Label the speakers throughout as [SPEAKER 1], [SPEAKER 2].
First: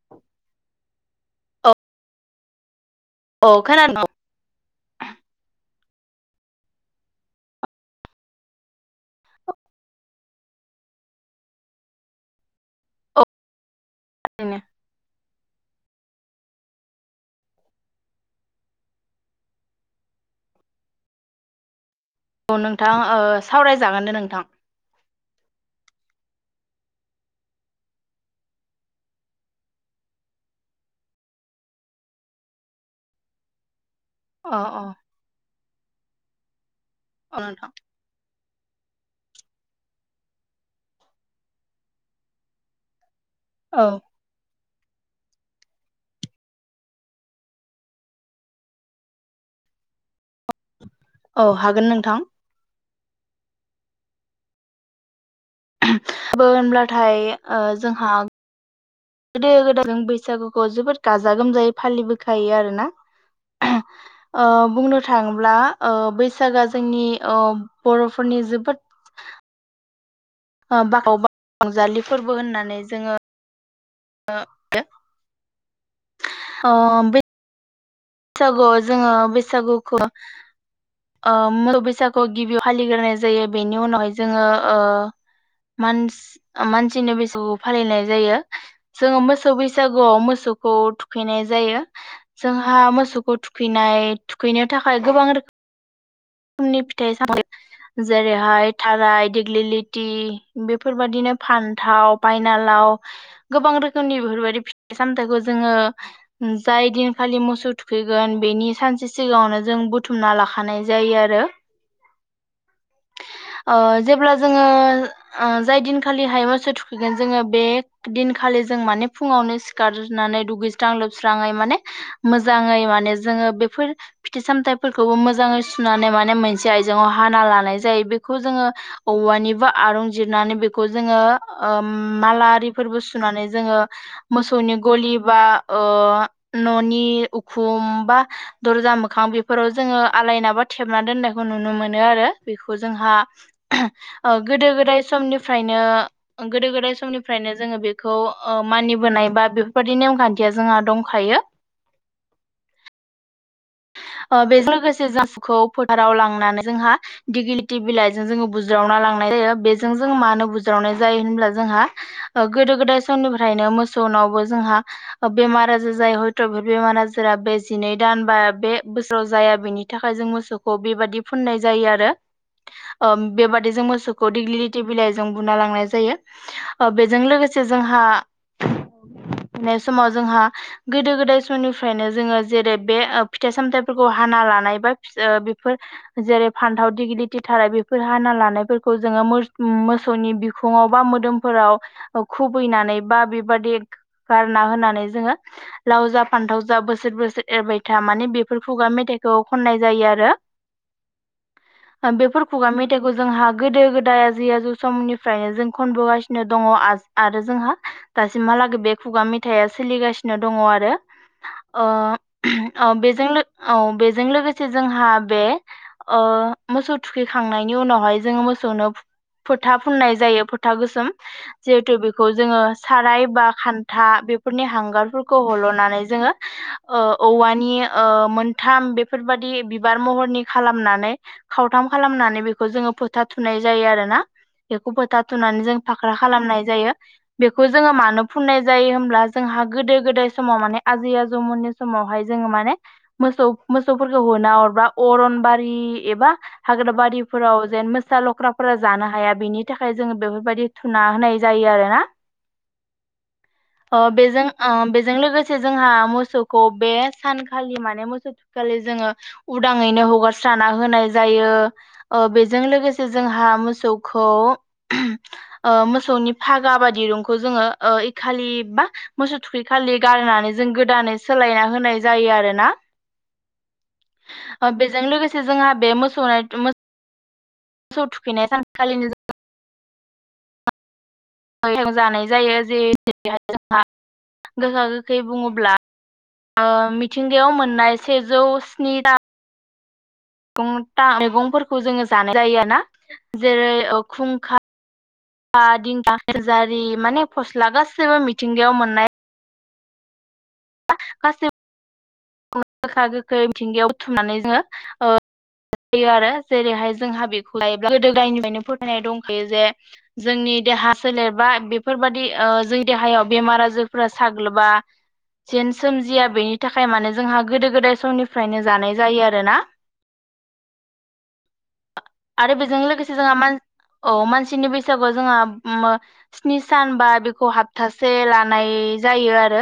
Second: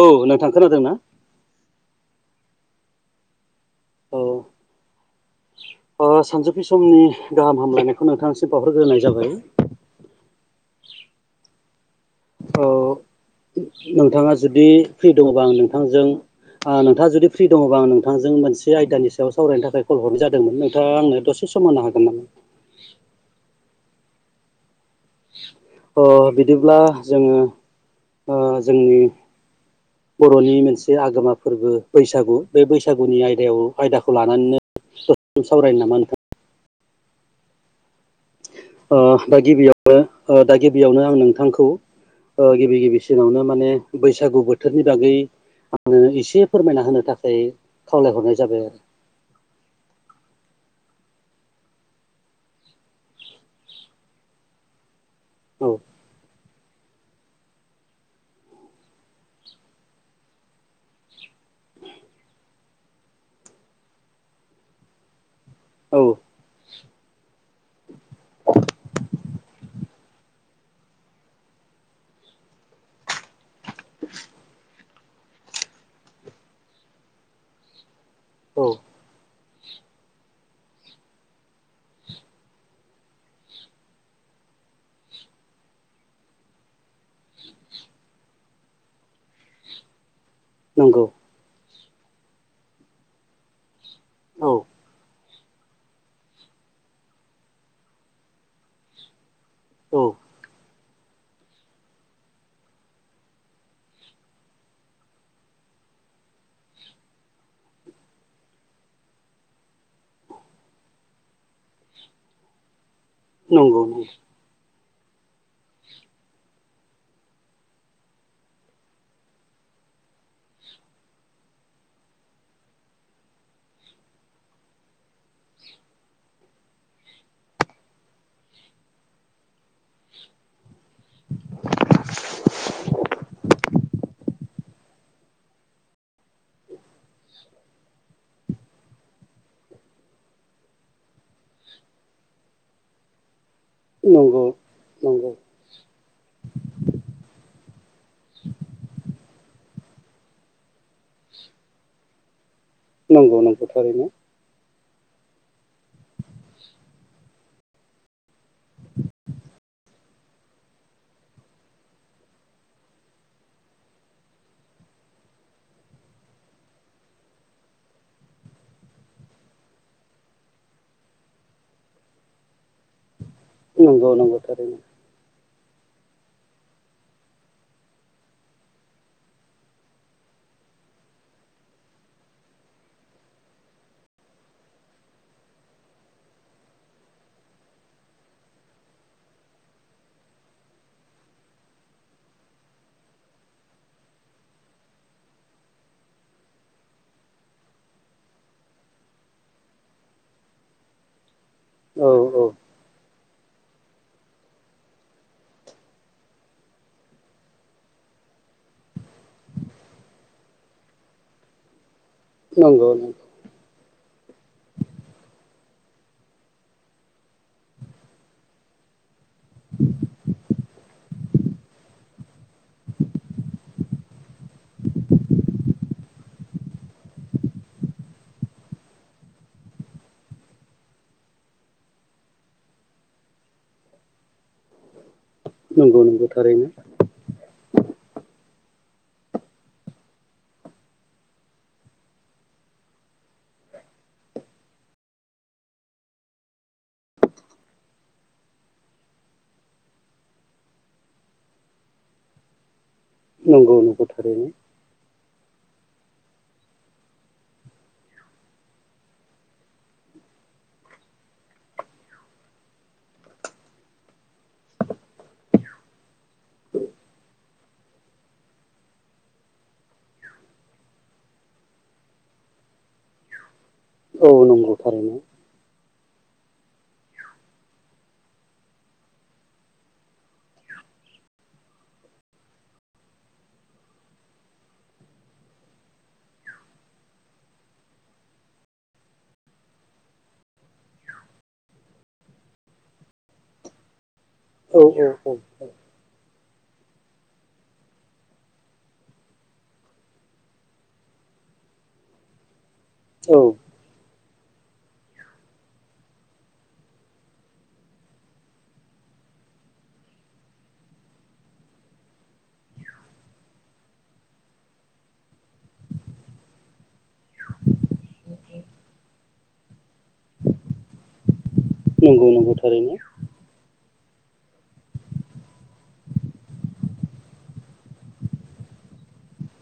[SPEAKER 1] औ नोंथां खोनादोंना
[SPEAKER 2] औ औ खान न [inaudible]
[SPEAKER 1] सानजौफि समनि गाहाम हामलायनायखौ नोंथांसिम बावहरग्रोनाय जाबाय औ नोंथाङा
[SPEAKER 2] थारैनो।
[SPEAKER 1] जुदि फ्रि दङबा आं नोंथांजों नोंथाङा जुदि फ्रि दङबा आं नोंथांजों मोनसे आयदानि सायाव सावरायनो थाखाय कल हरनाय जादोंमोन नोंथाङा आंनो दसे सम होनो हागोन नामा?
[SPEAKER 2] औ नोंथां ओ सावरायजागोन दे नोंथां
[SPEAKER 1] आं बिदिब्ला जोङो ओ जोंनि बर'नि मोनसे आगोमा फोरबो बैसागु बे बैसागुनि आयदायाव आयदाखौ
[SPEAKER 2] अ अ
[SPEAKER 1] लानानैनो सावरायनो नामा नोंथां
[SPEAKER 2] अ नोंथां
[SPEAKER 1] ओ दा गिबियावनो ओ दा गिबियावनो आं नोंथांखौ ओ गिबि गिबिसि सिनावनो माने
[SPEAKER 2] औ
[SPEAKER 1] बैसागु बोथोर थोरनि बागै आङो एसे फोरमायना होनो थाखाय खावलायहरनाय जाबाय आरो [inaudible]
[SPEAKER 2] औ हागोन नोंथां
[SPEAKER 1] आरो औ
[SPEAKER 2] बो होनब्लाथाय ओ जोंहा गोदो गोदाय जों बैसागुखौ जोबोद गाजा गोमजायै फालिबोखायो आरो ना ओ बुंनो थाङोब्ला ओ
[SPEAKER 1] औ
[SPEAKER 2] बैसागोआ जोंनि ओ बर'फोरनि जोबोद ओ बाव रंजालि फोरबो होननानै जोङो [unintelligible] ओ बे
[SPEAKER 1] औ
[SPEAKER 2] बैसागुआव जोङो बैसागुखौ ओ मोसौ बैसागु गिबियाव फालिग्रोनाय जायो बेनि उनावहाय जोङो ओ मानस मानसिनि बैसागुखौ फालिनाय जायो जोङो मोसौ बैसागुआव मोसौ सौखौ
[SPEAKER 1] नंगौ
[SPEAKER 2] थुखैनाय जायो जोंहा मोस सौखौ थुखैनाय
[SPEAKER 1] औ
[SPEAKER 2] थुखैनो थाखाय गोबां रोखोम रोखोमनि फिथाइ साम जेरैहाय थाराय
[SPEAKER 1] औ
[SPEAKER 2] दिग्लिलिथि बे बेफोरबायाददिनो फान्थाव बायनालाव गोबां रोखोमनि बेफोरबायदि फिथाइ सामथायखौ जोङो जाय दिनखालि मोसौ थुखैगोन बेनि सानसे सिगाङावनो जों बुथुमना लाखानाय जायो आरो ओ
[SPEAKER 1] नंगौ
[SPEAKER 2] जेब्ला जोङो ओ जाय दिनखालिहाय मोसौ थुखैगोन जोङो बे दिनखालि जों माने फुङावनो सिखार नानै दुैगैसां लोबस्राै माने मोजाङै मान जोङो माने बेफोर फिथाइ सामथाय खौ मोजांयै सुनानै माने मोनसे आइजेंआव हाना लानाय जायो बेखौ जोङो औवानिबो आरं जिरनानै बे खौ जोङो माला आरि फोरबो सुनानै जोङो मोसौनि गलि बा ओ न'नि उखुम बा दरजा मोखां बेफोराव जोङो आलायनाबा थेबना दोननायखौ नुनो मोनो आरो बेखौ जोंहा ओ
[SPEAKER 1] नंगौ
[SPEAKER 2] गोदो-गोदाय
[SPEAKER 1] नंगौ
[SPEAKER 2] समनिफ्रायनो गोदो-गोदाय समनिफ्रायनो जोङो बेखौ ओ मानिबोनाय बा बेफोरबादि नेमखान्थिया जोंहा दंखायो।
[SPEAKER 1] नंगौ-नं
[SPEAKER 2] अ' बेजों लोगो से [unintelligible] फोथाराव लांनानै जोंहा दिगिलिटि बिलाइजों जोङो बुज्रावना लांनाय जायो बेजों जों मानो बुज्रावनाय जायो होनब्ला जोंहा गोदो-गोदाय समनिफ्रायनो मोसौनावबो जोंहा अ' बेमार-आजार जायो हयथ' बे बेमार-आजारा बे जिनै दान बा बे बोसोराव जाया बेनि थाखाय जों मोसौखौ बेबादि फुननाय जायो आरो ओम बेबादि जों
[SPEAKER 1] नंगौ
[SPEAKER 2] मोसौखौ
[SPEAKER 1] नंगौ थारैनो
[SPEAKER 2] देग्लिलिटि बिलाइजों बुना लांनाय जायो ओ बेजों लोगोसे जोंहा नाय समाव जोंहा गोदो-गोदाय समनिफ्रायनो जोङो जेरै बे ओ फिथाइ-सामथाइफोरखौ हाना लानाय बा फिस ओ बेफोर जेरै फान्थाव दिगिलिटि थारा बेफोर हाना लानायफोरखौ जोङो मोस-मोसौनि बिखुंङाव बा मोदोमफोराव ओ खुबैनानै बा बेबादि गारना होनानै जोङो लाव जा फान्थाव जा बोसोर-बोसोर एरबाय था माने बेफोर खुगा मेथाइखौ खननाय जायो आरो। ओ
[SPEAKER 1] औ
[SPEAKER 2] बेफोर
[SPEAKER 1] औ
[SPEAKER 2] खुगा मेथाइ खौ जोंहा गोदो-गोदाय आजै-आजौ समनिफ्रायनो जों खनबोगासिनो दङ' आस आरो जोंहा दासिमहालागै बे खुगा मेथाइआ सोलिगासिनो दङ' आरो ओ औ
[SPEAKER 1] नंगौ
[SPEAKER 2] बेजोंनो औ बेजों लोगोसे जोंहा बे ओ मोसौ थुखैखांनायनि उनावहाय जोङो मो सौनो फोथा फुननाय जायो फोथा गोसोम जिहेथु बेखौ जोङो साराय बा खान्था बेफोरनि हांगारफोरखौ हल'नानै जोङो ओ औवा नि ओ मोनथाम बेफोरबादि बिबार महरनि खालामनानै खावथाम खालामनानै बेखौ जोङो फोथा थुनाय जायो आरो ना बेखौ फोथा थुनानै जों
[SPEAKER 1] नंगौ
[SPEAKER 2] फाख्रा
[SPEAKER 1] नंगौ
[SPEAKER 2] खालामनाय
[SPEAKER 1] थारैनो
[SPEAKER 2] जायो बेखौ जोङो मानो फुननाय जायो होमब्ला जोंहा गोदो-गोदाय समाव माने आजै-आजौमोननि समावहाय जोङो माने मोसौ-मोसौफोरखौ होना हरबा अरनबारि एबा हाग्राबारि फोराव जेन मोसा लख्राफोरा जानो हाया बिनि थाखाय जोंङो बेफोरबायाददि थुना होनाय जायो आरो ना?
[SPEAKER 1] [inaudible] [unintelligible] नंगौ
[SPEAKER 2] ओ
[SPEAKER 1] नंगौ
[SPEAKER 2] बेजों
[SPEAKER 1] थारैनो
[SPEAKER 2] ओ बेजों लोगोसे जोंहा मोसौखौ बे सानखालि माने मोसौ थुखैखालि जोङो उदाङैनो हगारस्राना होनाय जायो ओ बेजों लोगोसे जोंहा मोसौखौ ओ मोसौनि फागा बा दिरुंखौ जोङो ओ इखालि बा मोसौ थुखैखालि गारनानै जों गोदानै सोलायना होनाय जायो आरो ना
[SPEAKER 1] औ
[SPEAKER 2] ओ
[SPEAKER 1] नंगौ
[SPEAKER 2] बेजों
[SPEAKER 1] थारैनो
[SPEAKER 2] लोगोसे जोहा बे मो सौ थुखैनाय सानखालिनो जोंङो [unintelligible] जानाय जायो जेरैहाय जोंहा गोखा-गोखै बुङोब्ला ओ मिथिंगायाव मोननाय सेजौ स्नि टा मैगंफोरखौ जोङो जानाय जायो आरो ना जेरै ओ
[SPEAKER 1] औ औ
[SPEAKER 2] खुंखा दिंखिया जारि माने फस्ला गासैबो मिथिंगायाव मोननाय गासैबो
[SPEAKER 1] औ
[SPEAKER 2] गोखा-गोखै मिथिंगायाव बुथुमनानै जोङो ओ जायो आरो जेरैहाय जोंहा बेखौहाय गोदो-गोयनिफ्रायनो फोथायनाय दंखायो जे जोंनि देहा सोलेर बा बेफोरबादि ओ जोंनि देहायाव बेमार-आजारफोरा साग्लोबा। जेन सोमजिया बेनि थाखाय माने जोंहा गोदो-गोदाय समनिफ्रायनो जानाय जायो आरो ना?
[SPEAKER 1] नंगौ
[SPEAKER 2] आरो
[SPEAKER 1] नंगौ
[SPEAKER 2] बेजों
[SPEAKER 1] थारैनो
[SPEAKER 2] लोगोसे जोंहा मान औ मानसिनि बैसागुआ जोंहा उम ओ स्नि सान बा बेखौ हाप्थासे लानाय जायो आरो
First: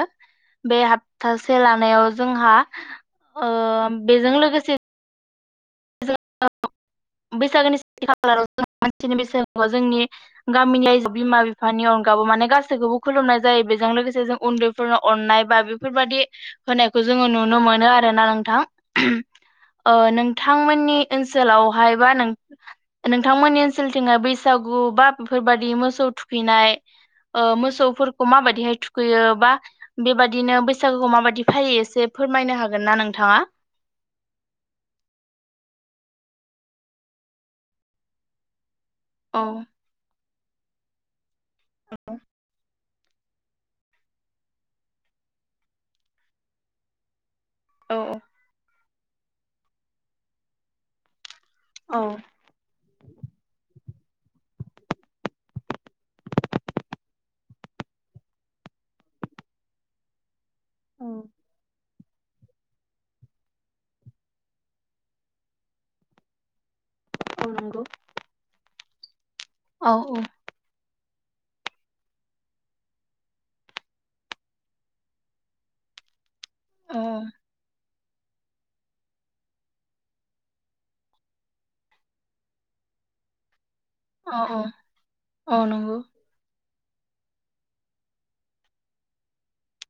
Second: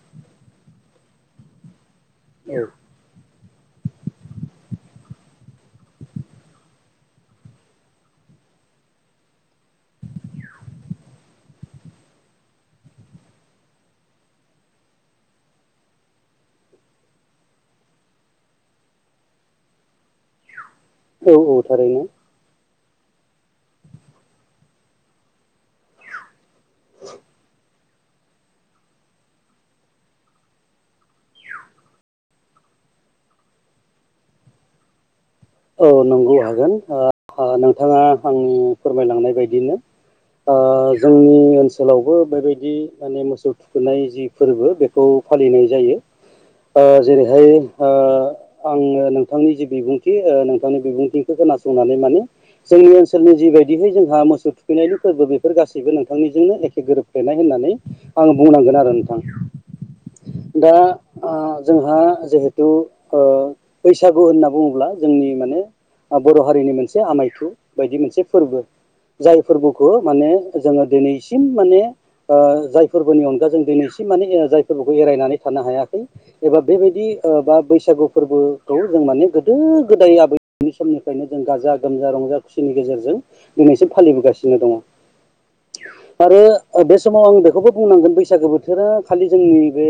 [SPEAKER 2] बे हप्तासे लानायाव जोंहा
[SPEAKER 1] औ
[SPEAKER 2] बेजों लोगोसे [inaudible]
[SPEAKER 1] [inaudible]
[SPEAKER 2] बैसागोनिथि [inaudible] खालाराव जों मानसिनि बैसागु जोंनि गामिनि आइजो बिमा बिफानि अनगाबो माने गासैखौबो खुलुमनाय जायो। बेजों लोगोसे जों उन्दैफोरनो अननाय बा बेफोरबायदि होनायखौ जों नुनो मोनो आरोना नोंथां'। नोंथांमोननि
[SPEAKER 1] औ औ
[SPEAKER 2] ओनसोलावहाय
[SPEAKER 1] थारैनो
[SPEAKER 2] बा नों नोंथांमोननि ओनसोलथिं बैसागु बा बेफोरबादि मोसौ थुखै नाय मोसौ फोरखौ माबाददिहाय थुखैयो बा बेबाददिनो बैसागोखौ माबादि फालि एसे फोरमायनो हागोन ना? नोंथाङा।
[SPEAKER 1] [inaudible] औ नंगौ हागोन नोंथाङा आंनि फोरमायलांनाय
[SPEAKER 2] औ
[SPEAKER 1] बायदिनो जोंनि ओनसोलावबो बेबायदि माने मोसौ थुखोननाय जि फोरबो बेखौ फालिनाय जायो। जेरै
[SPEAKER 2] औ
[SPEAKER 1] आङो नोंथांनि जि बिबुंथि नोंथांनि बिबुंथि खोनासंनानै
[SPEAKER 2] औ
[SPEAKER 1] माने जोंनि ओनसोल ओनसोलनि जिबायदिहै जोंहा मोसौ थुखैनायनि फोरबो बेफोर गासैबो नोंथांनिजोंनो एखे गोरोबफ्लेनाय होननानै आं बुंनांगोन आरो नोंथां दा
[SPEAKER 2] औ।
[SPEAKER 1] ओ जोंहा जिहेथु बैसागु होनना बुङोब्ला जोंनि माने बर' हारिनि मोनसे आमायथु
[SPEAKER 2] औ नंगौ
[SPEAKER 1] बायदि मोनसे फोरबो जाय फोरबोखौ
[SPEAKER 2] औ औ
[SPEAKER 1] माने जोङो दिनैसिम माने जायफोरबोनि अनगा जों दिनैसिम माने जाय फोरबोखौ एरायनानै थानो हायाखै एबा बेबायदि बा बैसागु फोरबोखौ जों माने गोदो गोदाय आबैनि समनिफ्रायनो जों गाजा गोमजा रंजा खुसिनि गेजेरजों दिनैसम
[SPEAKER 2] औ
[SPEAKER 1] फालिबोगासिनो दङ
[SPEAKER 2] औ नंगौ
[SPEAKER 1] आरो बे समाव आं बेखौबो बुंनांगोन बैसागो बोथोरा खालि जोंनि बे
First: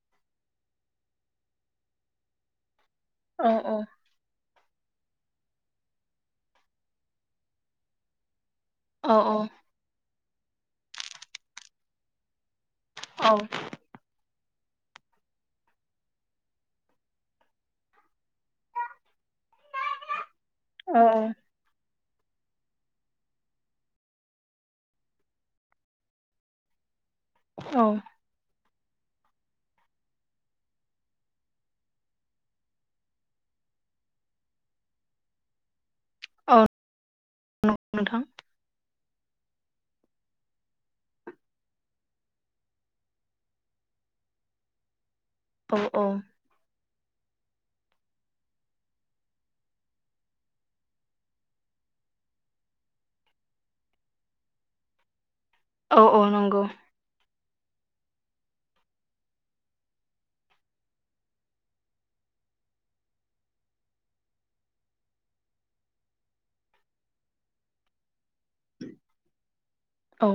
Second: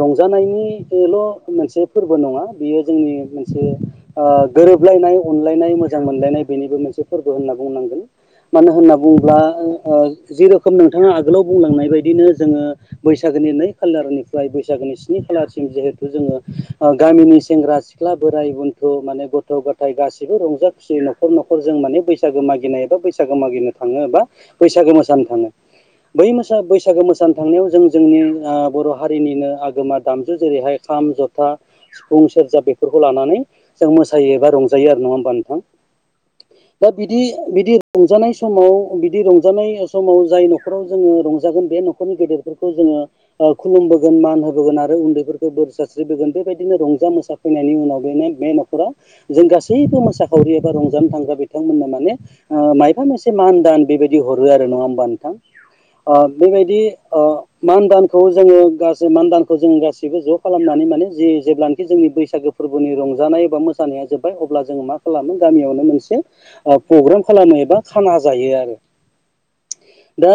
[SPEAKER 1] रंजानायनि बेल' मोनसे फोरबो नङा बेयो जोंनि
[SPEAKER 2] औ
[SPEAKER 1] मोनसे
[SPEAKER 2] औ
[SPEAKER 1] ओ गोरोबलायनाय अनलायनाय मोजां मोनलायनाय बेनिबो मोनसे फोरबो होनना बुंनांगोन। मानो होनना
[SPEAKER 2] औ
[SPEAKER 1] बुङोब्ला
[SPEAKER 2] औ
[SPEAKER 1] जेरोखोम नोंथाङा आगोलाव बुंलांनाय बायदिनो जोङो बैसागोनि नै खालारनि बैसागोनि स्नि खालाारसिम जिहेथु जोङो गामिनि सेंग्रा सिख्ला बोराइ बेन गथ' माने गथ' गथाय गासिबो रंजा खुसिय न'खर न'खर जों मान बैसो बैसागो मागिनाय एबा बैसागो मागिनो थाङो एबा बैसागो मोसानो थाङो। बै म बैसागो मो नो थांनायाव
[SPEAKER 2] औ
[SPEAKER 1] जों जोंनि बर' हारिनिनो आगोमा दामजु जेरैहाय खाम जथा सिफुं सेरजा बेफोरखौ लानानै जों मोसायो एबा रंजायो आरो नङा होमबा नोंथां?
[SPEAKER 2] औ
[SPEAKER 1] दा बिदि बिदि
[SPEAKER 2] नोंथां
[SPEAKER 1] रंजानाय समाव बिदि रंजानाय समाव जाय न'खराव जोङो रंजागोन बे न'खरनि गेदेरफोरखौ जोङो खुलुम गोन मान होबोगोन आरो उन्दैफोरखौ बोर
[SPEAKER 2] औ औ
[SPEAKER 1] सारस्रिबोगोन बेबायदिनो रंजा मोसाफैनायनि उनाव बेनो बे न'खराव जों गासैबो मोसाखावरि एबा रंजानो थांग्रा बिथांमोननो माने मायफा मोनसे मान दान बेबायदि हरो आरो नङा होमबा नोंथां?
[SPEAKER 2] औ औ नंगौ
[SPEAKER 1] बेबायदि मान दानखौ जोङो गासै मान दानखौ जोङो गासिबो ज' खालामनानै माने जि जेब्लानखि जोंनि बैसागो फोरबोनि रं जानाय एबा मोसानाया जोब्बाय अब्ला जोङो मा खालामो गामियावनो मोनसे आ प्रग्राम खालामो एबा खाना जायो आरो
[SPEAKER 2] औ
[SPEAKER 1] दा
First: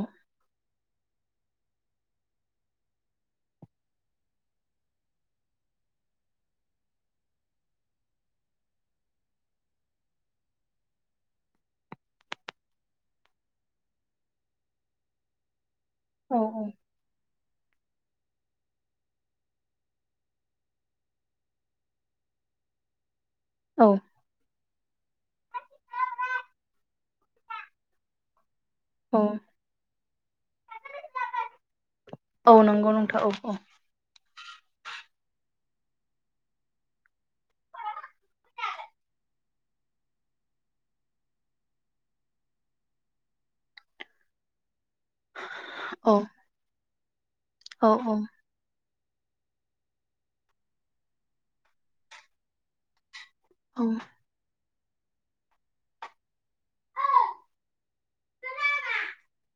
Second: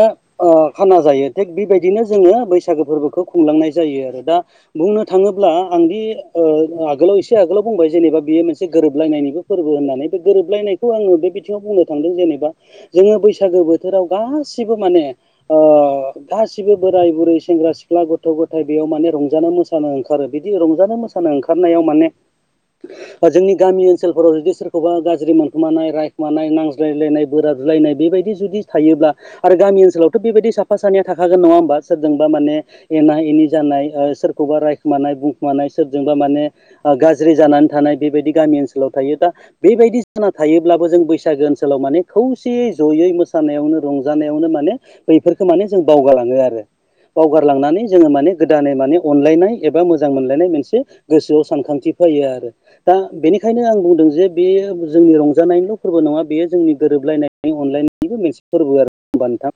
[SPEAKER 1] खाना जायो थिग बेबायदिनो जोङो बैसागो फोरबोखौ खुंलांनाय जायो आरो दा बुंनो थाङोब्ला आंदि ओ आगोलाव एसे आगोलाव बुंबाय जेनेबा बियो मोनसे गोरोबलायनायनिबो फोरबो होननानै बे गोरोबलायनायखौ आङो बे बिथिङाव बुंनो थांदों जेनेबा जोङो बैसागो बोथोराव गासिबो माने आ
[SPEAKER 2] औ
[SPEAKER 1] गासिबो बोराय बुरै सेंग्रा सिख्ला गथ' गथाय बेयाव माने रंजानो मोसानो ओंखारो बिदि रंजानो मोसानो ओंखारनायाव माने [inaudible] जोंनि गामि
[SPEAKER 2] औ
[SPEAKER 1] ओनसोलफोराव जुदि सोरखौबा गाज्रि मोनखुमानाय रायखुमानाय नांज्लायलायनाय बोरादुलायनाय बेबायदि जुदि थायोब्ला
[SPEAKER 2] औ
[SPEAKER 1] आरो गामि ओनसोलावथ' बेबायदि साफा सानैया थाखागोन नङा होमबा सोरजोंबा
[SPEAKER 2] औ नंगौ नोंथां
[SPEAKER 1] मानेनाय
[SPEAKER 2] औ
[SPEAKER 1] एनि
[SPEAKER 2] औ
[SPEAKER 1] जानाय सोरखौबा रायखुमानाय बुंखुमानाय सोरजोंबा माने गाज्रि गाज्रि जानानै थानाय बेबायदि गामि ओनसोलाव थायो दा बेबायदि जाना थायोब्लाबो जों बैसागो ओनसोलाव माने खौसेयै ज'यै मोसानायावनो रंजानायावनो माने बैफोरखौ माने जों
[SPEAKER 2] औ
[SPEAKER 1] बावगारलाङो आरो बावगारलांनानै
[SPEAKER 2] औ
[SPEAKER 1] जोङो
[SPEAKER 2] औ
[SPEAKER 1] माने गोदानै माने अनलायनाय एबा मोजां मोनलायनाय मोनसे गोसोआव सानखांथि फैयो आरो दा बेनि खायनो आं
[SPEAKER 2] औ
[SPEAKER 1] बुंदों जे बे जोंनि रंजानायनिल' फोरबो नङा बेयो जोंनि गोरोबलायनायनि अनलायनायनिबो मोनसे फोरबो आरो हबा नोंथां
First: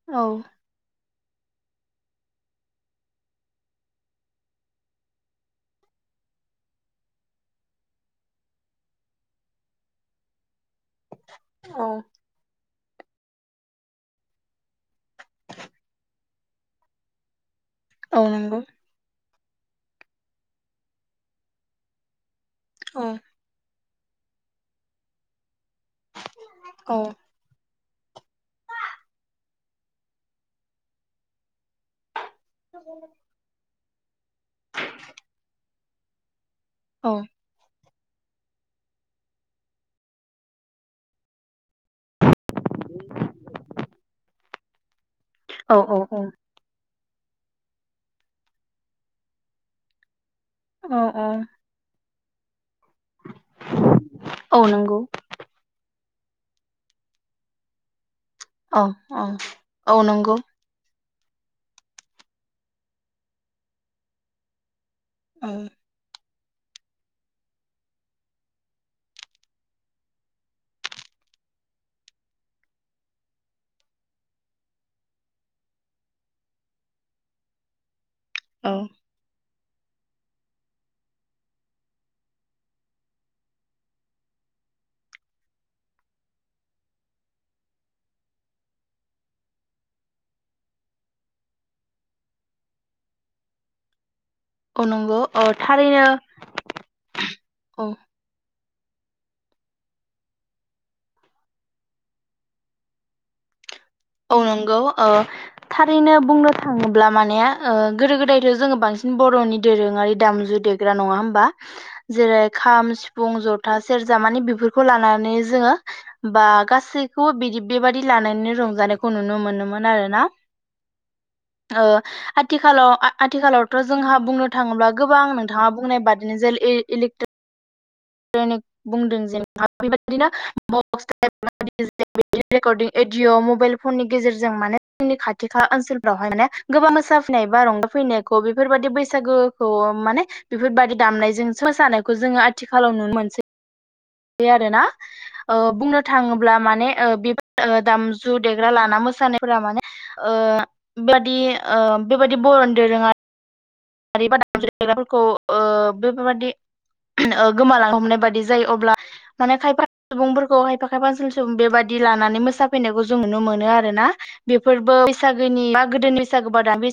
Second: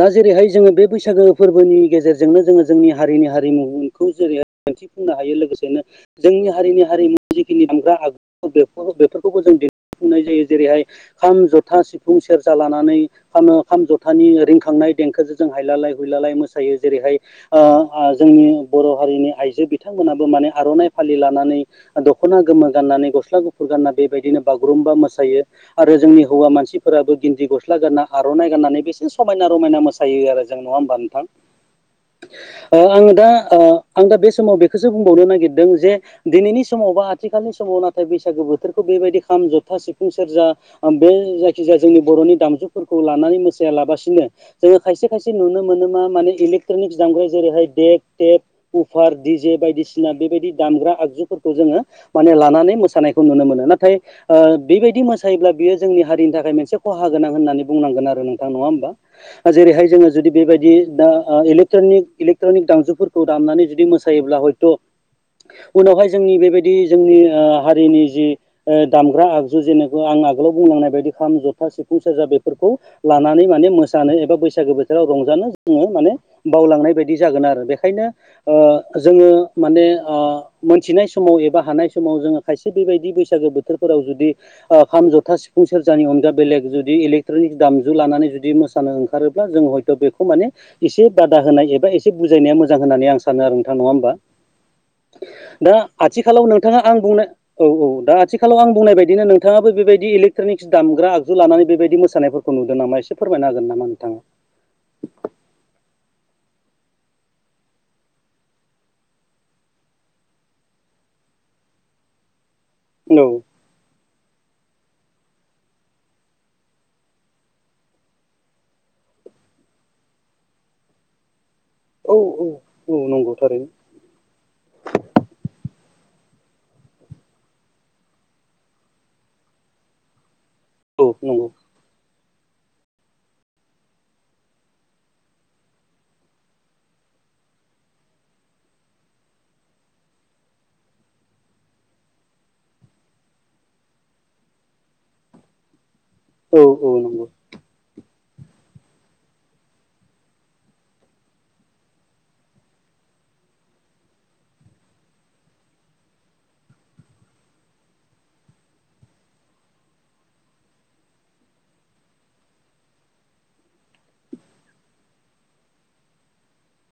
[SPEAKER 1] दा जेरैहाय जोङो बे बैसागो फोरबोनि गेजेरजोंनो जोङो जोंनि हारिनि हारिमुखौ जेरै दिन्थिफुंनो हायो लोगोसेनो जोंनि हारिनि हारिमुनि जिखिनि हामग्रा आगु बे बेफोरखौबो जों दि खुंनाय जायो जेरैहाय खाम, जथा,
[SPEAKER 2] औ
[SPEAKER 1] सिफुं, सेरजा लानानै नै खाम खाम जथानि रिंखांनाय देंखोजों जों हायलालाय हुइलालाय मोसायो जेरैहाय आ
[SPEAKER 2] औ
[SPEAKER 1] जोंनि
[SPEAKER 2] नंगौ
[SPEAKER 1] बर' हारिनि आइजो बिथांमोनाबो माने आर'नाइ फालि लानानै दख'ना गोमो
[SPEAKER 2] औ
[SPEAKER 1] गाननानै गस्ला गुफुर गानना बेबायदिनो बागुरुम्बा मोसायो आरो जोंनि हौवा
[SPEAKER 2] औ
[SPEAKER 1] मानसिफोराबो गिन्दि ग स्ला गारना आर'नाइ गारनानै एसे समायना रमायना मोसायो आरो जों नङा होमबा नोंथां आङो दा आं दा बे समाव बेखौसो बुंबावनो नागिरदों जे दिनैनि समाव बा
[SPEAKER 2] औ
[SPEAKER 1] आथिखालनि समाव नाथाय बैसागो बोथोरखौ बेबायदि खाम जथा सिफुं सेरजा बे जायखिजाया जोंनि बर'नि दामजुफोरखौ खौ लानानै मोसाया लाबासिनो जोङो खायसे खायसे नुनो
[SPEAKER 2] औ
[SPEAKER 1] मोनो
[SPEAKER 2] औ
[SPEAKER 1] मा इलकट्रनिक दामग्रा जेरैहाय देक टेप उफार दिजे बायदिसिना बेबायदि दामग्रा
[SPEAKER 2] औ
[SPEAKER 1] आगुफोरखौ जोङो माने लानानै मो सानायखौ नुनो मोनो नाथाय ओ
[SPEAKER 2] औ नंगौ
[SPEAKER 1] बेबायदि मोसायोब्ला बियो जोंनि हारिनि थाखाय मोनसे खहा गोनां होननानै बुंनांगोन आरो नो नङा
[SPEAKER 2] औ
[SPEAKER 1] होमबा
[SPEAKER 2] औ
[SPEAKER 1] जेरैहाय
[SPEAKER 2] औ
[SPEAKER 1] जोङो जुदि
[SPEAKER 2] नंगौ
[SPEAKER 1] बेबायदि दा इलेक्ट्रनिक इलेक्ट्रनिक दामजुफोरखौ दामनानै जुदि मोसायोब्ला हयथ'
[SPEAKER 2] औ
[SPEAKER 1] उनावहाय जोंनि बे बैदि जोंनि आ हारिनि जि दामग्रा आगजु जेनेबा आं आगोलाव बुंलांनाय बायदि खाम ज थां, खाम, सिफुं, सेरजा बेफोरखौ लानानै माने मोसानो एबा बैसागो बोथोराव रंजानो जोङो माने बावलांनाय बायदि जागोन आरो बेखायनो ओ जोङो माने ओ मोनथिनाय समाव एबा हानाय समाव जोङो खायसे बेबायदि बैसागो बोथोरफोराव जुदि खाम, जथा, सिफुं सेरजानि अनगा बेलेग जुदि इलेक्ट्रनिक दामजु लानानै जुदि मोसानो ओंखारोब्ला जों हयथ' बेखौ माने एसे बादा होनाय एबा एसे बुजायनाया मोजां होननानै आं सानो आरो नोंथां नङा होमबा
[SPEAKER 2] औ नंगौ औ
[SPEAKER 1] दा
[SPEAKER 2] थारैनो
[SPEAKER 1] आथिखालाव नोंथाङा आं बुंनो औ औ दा आथिखालाव आं बुंनाय बायदिनो नोंथाङाबो बेबायदि इलेक्ट्रनिक्स दामग्रा आगजु लानानै बेबायदि मोसानायफोरखौ नुदों नामा एसे फोरमायनोागोन नामा नोंथाङा?
[SPEAKER 2] औ नंगौ ओ थारैनो बुंनो थाङोब्ला माने ओ गोदो गोदायथ' जोङो बांसिन बर'नि दोरोङारि दामजु देग्रा नङा होमबा जेरै खाम,
[SPEAKER 1] औ
[SPEAKER 2] सिफुं, जथा, सेरजा जा माने बेफोरखौ लानानै जोङो बा गासैखौबो बि बेबादि लानानै रंजानाय खौ नुनो मोनोमोन आरोना ओ
[SPEAKER 1] औ औ
[SPEAKER 2] आथिखालाव
[SPEAKER 1] औ नंगौ थारैनो
[SPEAKER 2] आथिखालावथ' जोंहा बुंनो थाङोब्ला गोबां नोंथाङा बुंनाय बाद नो [unintelligible] इलेक्ट्र बुंदों जेनेब बेबायदिनो
[SPEAKER 1] औ
[SPEAKER 2] बक्स
[SPEAKER 1] नंगौ
[SPEAKER 2] रेकर्डिं एडिय' मबाइल फननि गेजेरजों माने जोंनि खाथि खाला ओनसोलफ्रावहाय माने गोबां मोन मोफैनाय बा रंजा फैनायखौ बेफोरबायाददि बैसागुखौ माने बेफोरबायाददि दामनायजों मोसानायखौ खौ जोङो आथिखालाव नुनो मोनसै आरोना बुंनो थाङोब्ला
[SPEAKER 1] औ औ
[SPEAKER 2] माने
[SPEAKER 1] नंगौ
[SPEAKER 2] बिब दामजु देग्रा लाना मोसानायफोरा माने ओ बेबादि ओ बेबायदि बर'नि दोरोङा मबाफोरखौ बेदि ओ गोमालां हमनाय बायदि जायो अब्ला माने खायफा सुबुंफोरखौ खायफा खायफा सुबुं बेबायदि लानानै मोसा फैनायखौ जों नुनो मोनो आरो ना बेफोरबो बैसागोनि बा गोदोनि बैसागो बा दा